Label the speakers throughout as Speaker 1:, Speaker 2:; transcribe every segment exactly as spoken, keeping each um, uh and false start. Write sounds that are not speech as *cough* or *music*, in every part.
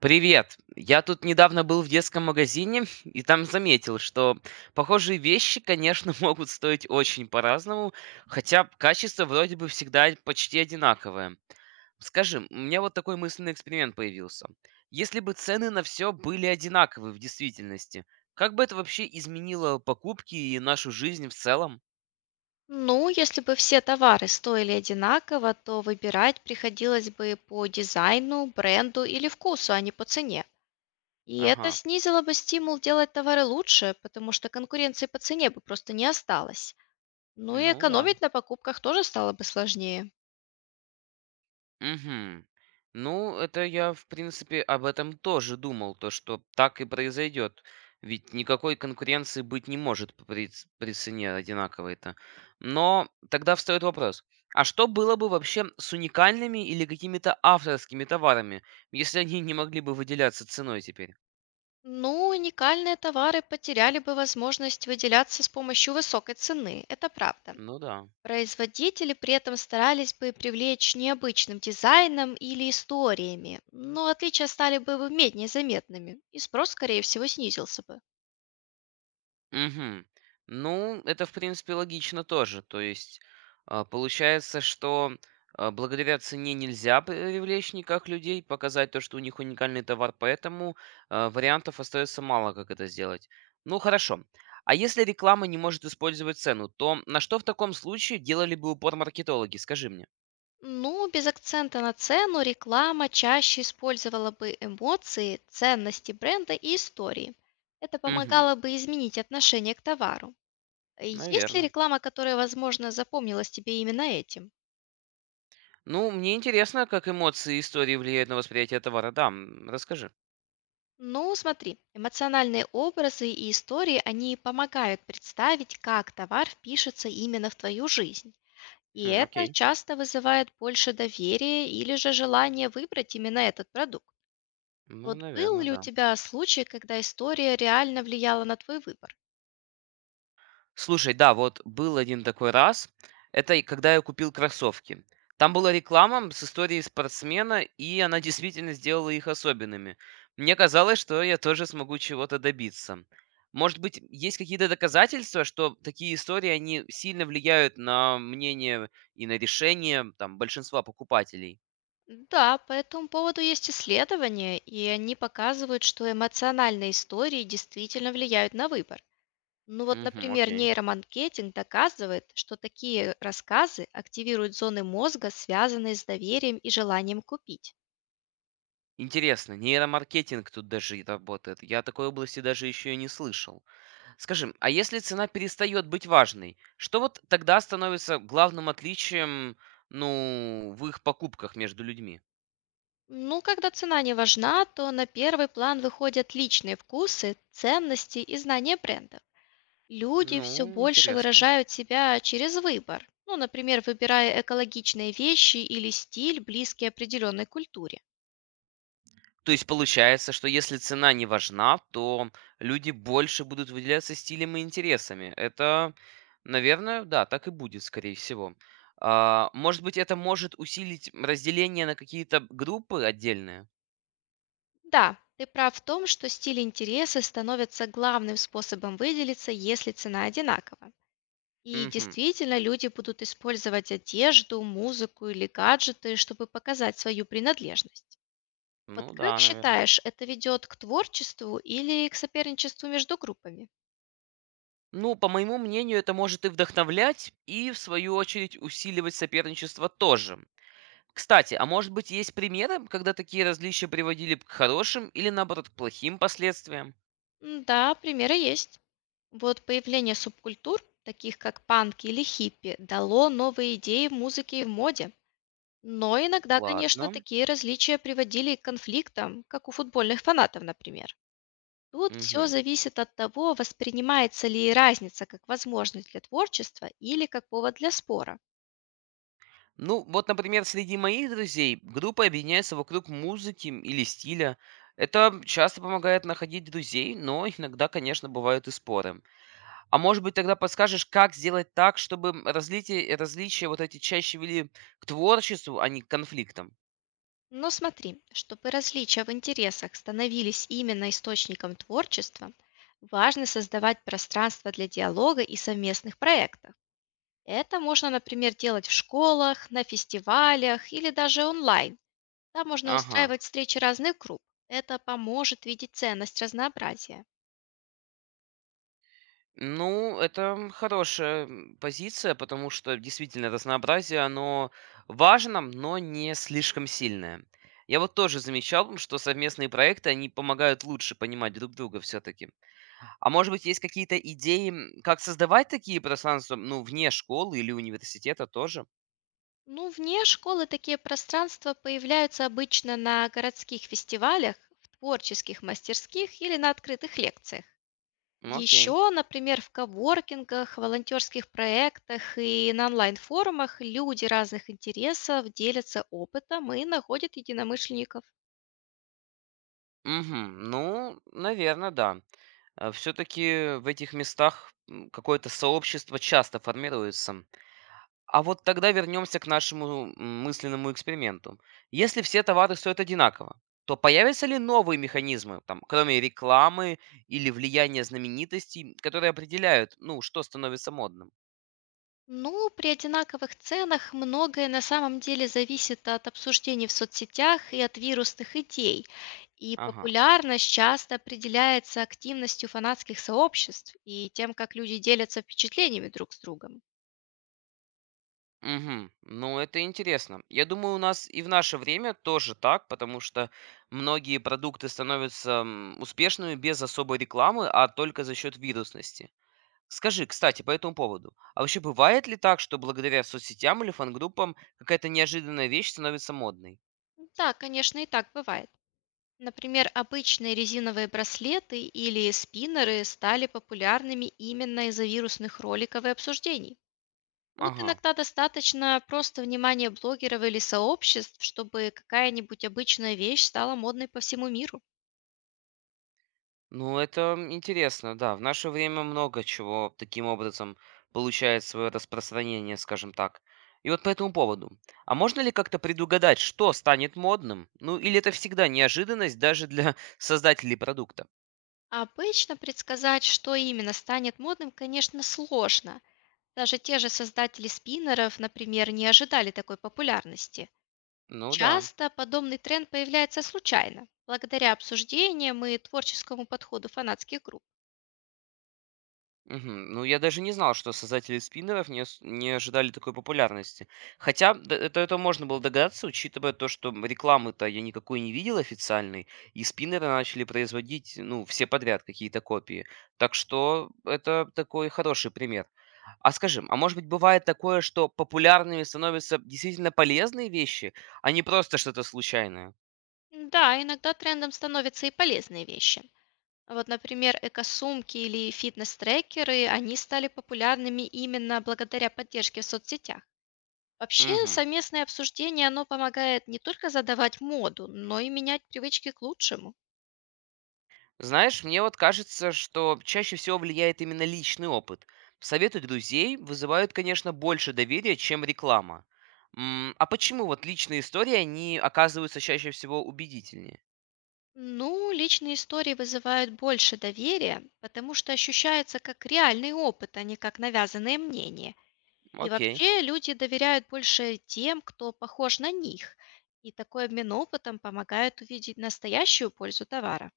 Speaker 1: Привет! Я тут недавно был в детском магазине *laughs* и там заметил, что похожие вещи, конечно, *laughs* могут стоить очень по-разному, хотя качество вроде бы всегда почти одинаковое. Скажи, у меня вот такой мысленный эксперимент появился. Если бы цены на все были одинаковы в действительности, как бы это вообще изменило покупки и нашу жизнь в целом?
Speaker 2: Ну, если бы все товары стоили одинаково, то выбирать приходилось бы по дизайну, бренду или вкусу, а не по цене. И это
Speaker 1: Ага,
Speaker 2: снизило бы стимул делать товары лучше, потому что конкуренции по цене бы просто не осталось. Ну и
Speaker 1: ну да.
Speaker 2: экономить на покупках тоже стало бы сложнее.
Speaker 1: Мгм. Ну, это я, в принципе, об этом тоже думал, то, что так и произойдет. Ведь никакой конкуренции быть не может п- при, ц- при цене одинаковой-то. Но тогда встает вопрос, а что было бы вообще с уникальными или какими-то авторскими товарами, если они не могли бы выделяться ценой теперь?
Speaker 2: Ну, уникальные товары потеряли бы возможность выделяться с помощью высокой цены, это правда.
Speaker 1: Ну да.
Speaker 2: Производители при этом старались бы привлечь необычным дизайном или историями, но отличия стали бы в- менее заметными, и спрос, скорее всего, снизился бы.
Speaker 1: Мгм. Ну, это, в принципе, логично тоже. То есть, а, получается, что а, благодаря цене нельзя привлечь никак людей, показать то, что у них уникальный товар, поэтому а, вариантов остается мало, как это сделать. Ну, хорошо. А если реклама не может использовать цену, то на что в таком случае делали бы упор маркетологи, скажи мне?
Speaker 2: Ну, без акцента на цену реклама чаще использовала бы эмоции, ценности бренда и истории. Это
Speaker 1: Угу,
Speaker 2: помогало бы изменить отношение к товару. Есть ли
Speaker 1: наверное.
Speaker 2: реклама, которая, возможно, запомнилась тебе именно этим?
Speaker 1: Ну, мне интересно, как эмоции и истории влияют на восприятие товара. Да, м, расскажи.
Speaker 2: Ну, смотри, эмоциональные образы и истории, они помогают представить, как товар впишется именно в твою жизнь. И
Speaker 1: Хм,
Speaker 2: это
Speaker 1: окей.
Speaker 2: часто вызывает больше доверия или же желание выбрать именно этот продукт.
Speaker 1: Ну,
Speaker 2: Вот был
Speaker 1: наверное,
Speaker 2: ли у
Speaker 1: да.
Speaker 2: тебя случай, когда история реально влияла на твой выбор?
Speaker 1: Слушай, да, вот был один такой раз. Это и когда я купил кроссовки. Там была реклама с историей спортсмена, и она действительно сделала их особенными. Мне казалось, что я тоже смогу чего-то добиться. Может быть, есть какие-то доказательства, что такие истории, они сильно влияют на мнение и на решение там, большинства покупателей?
Speaker 2: Да, по этому поводу есть исследования, и они показывают, что эмоциональные истории действительно влияют на выбор. Ну вот,
Speaker 1: Угу,
Speaker 2: например,
Speaker 1: окей.
Speaker 2: нейромаркетинг доказывает, что такие рассказы активируют зоны мозга, связанные с доверием и желанием купить.
Speaker 1: Интересно, нейромаркетинг тут даже и работает. Я о такой области даже еще и не слышал. Скажи, а если цена перестает быть важной, что вот тогда становится главным отличием, ну, в их покупках между людьми?
Speaker 2: Ну, когда цена не важна, то на первый план выходят личные вкусы, ценности и знания бренда. Люди все
Speaker 1: Ну,
Speaker 2: больше
Speaker 1: интересно.
Speaker 2: выражают себя через выбор, ну, например, выбирая экологичные вещи или стиль, близкий определенной культуре.
Speaker 1: То есть получается, что если цена не важна, то люди больше будут выделяться стилем и интересами. Это, наверное, да, так и будет, скорее всего. А, может быть, это может усилить разделение на какие-то группы отдельные?
Speaker 2: Да, ты прав в том, что стиль интересы становится главным способом выделиться, если цена одинакова. И
Speaker 1: Угу.
Speaker 2: действительно, люди будут использовать одежду, музыку или гаджеты, чтобы показать свою принадлежность. Вот
Speaker 1: Ну
Speaker 2: как
Speaker 1: да, наверное.
Speaker 2: считаешь, это ведет к творчеству или к соперничеству между группами?
Speaker 1: Ну, по моему мнению, это может и вдохновлять, и в свою очередь усиливать соперничество тоже. Кстати, а может быть есть примеры, когда такие различия приводили к хорошим или наоборот к плохим последствиям?
Speaker 2: М, Да, примеры есть. Вот появление субкультур, таких как панк или хиппи, дало новые идеи в музыке и в моде. Но иногда, конечно,
Speaker 1: Ладно.
Speaker 2: такие различия приводили к конфликтам, как у футбольных фанатов, например. Тут все
Speaker 1: Мгм.
Speaker 2: зависит от того, воспринимается ли разница как возможность для творчества или как повод для спора.
Speaker 1: Ну, вот, например, среди моих друзей группа объединяется вокруг музыки или стиля. Это часто помогает находить друзей, но иногда, конечно, бывают и споры. А может быть, тогда подскажешь, как сделать так, чтобы, м, разлитие различия вот эти чаще вели к творчеству, а не к конфликтам?
Speaker 2: Но смотри, чтобы различия в интересах становились именно источником творчества, важно создавать пространство для диалога и совместных проектов. Это можно, например, делать в школах, на фестивалях или даже онлайн. Там можно
Speaker 1: Ага.
Speaker 2: устраивать встречи разных групп. Это поможет видеть ценность разнообразия.
Speaker 1: Ну, это, хорошая, м, позиция, потому что действительно разнообразие, оно важно, но не слишком сильное. Я вот тоже замечал, м, что совместные проекты, они помогают лучше понимать друг друга все-таки. А может быть, есть какие-то идеи, м, как создавать такие пространства, ну, вне школы или университета тоже?
Speaker 2: Ну, вне школы такие пространства появляются обычно на городских фестивалях, в творческих мастерских или на открытых лекциях.
Speaker 1: М, окей.
Speaker 2: Еще, например, в коворкингах, волонтерских проектах и на онлайн-форумах люди разных интересов делятся опытом и находят единомышленников.
Speaker 1: Мгм. Ну, наверное, да. Все-таки в этих местах м, какое-то сообщество часто формируется. А вот тогда вернемся к нашему м, мысленному эксперименту. Если все товары стоят одинаково, то появятся ли новые механизмы, там, кроме рекламы или влияния знаменитостей, которые определяют, ну, что становится модным?
Speaker 2: Ну, при одинаковых ценах многое на самом деле зависит от обсуждений в соцсетях и от вирусных идей. И
Speaker 1: Ага.
Speaker 2: популярность часто определяется активностью фанатских сообществ и тем, как люди делятся впечатлениями друг с другом.
Speaker 1: Мгм. Ну, это интересно. Я думаю, у нас и в наше время тоже так, потому что многие продукты становятся м, успешными без особой рекламы, а только за счет вирусности. Скажи, кстати, по этому поводу, а вообще бывает ли так, что благодаря соцсетям или фан-группам какая-то неожиданная вещь становится модной?
Speaker 2: Да, конечно, и так бывает. Например, обычные резиновые браслеты или спиннеры стали популярными именно из-за вирусных роликов и обсуждений. Тут
Speaker 1: Ага.
Speaker 2: иногда достаточно просто внимания блогеров или сообществ, чтобы какая-нибудь обычная вещь стала модной по всему миру.
Speaker 1: Ну, это интересно, да. В наше время много чего таким образом получает свое распространение, скажем так. И вот по этому поводу. А можно ли как-то предугадать, что станет модным? Ну, или это всегда неожиданность даже для *laughs* создателей продукта?
Speaker 2: А обычно предсказать, что именно станет модным, конечно, сложно. Даже те же создатели спиннеров, например, не ожидали такой популярности.
Speaker 1: Ну да.
Speaker 2: Часто подобный тренд появляется случайно, благодаря обсуждениям и творческому подходу фанатских групп.
Speaker 1: Мгм. Ну, я даже не знал, что создатели спиннеров не, с- не ожидали такой популярности. Хотя д- это, это можно было догадаться, учитывая то, что м, рекламы-то я никакой не видел официальной, и спиннеры начали производить, ну, все подряд какие-то копии. Так что это такой хороший пример. А скажи, а может быть бывает такое, что популярными становятся действительно полезные вещи, а не просто что-то случайное?
Speaker 2: Да, иногда трендом становятся и полезные вещи. Вот, например, экосумки или фитнес-трекеры, они стали популярными именно благодаря поддержке в соцсетях. Вообще,
Speaker 1: Мгм.
Speaker 2: совместное обсуждение, оно помогает не только задавать моду, но и менять привычки к лучшему.
Speaker 1: Знаешь, мне вот кажется, что чаще всего влияет именно личный опыт. Советы друзей вызывают, конечно, больше доверия, чем реклама. М, А почему вот личные истории, они оказываются чаще всего убедительнее?
Speaker 2: Ну, личные истории вызывают больше доверия, потому что ощущается как реальный опыт, а не как навязанное мнение. И
Speaker 1: Окей,
Speaker 2: вообще люди доверяют больше тем, кто похож на них. И такой обмен опытом помогает увидеть настоящую пользу товара.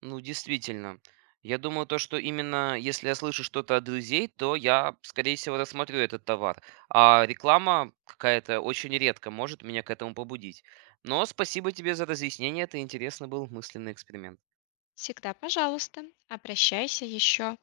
Speaker 1: ну действительно. Я думаю, то, что именно если я слышу что-то от друзей, то я, скорее всего, рассмотрю этот товар. А реклама какая-то очень редко может меня к этому побудить. Но спасибо тебе за разъяснение, это интересный был мысленный эксперимент.
Speaker 2: Всегда пожалуйста, обращайся еще.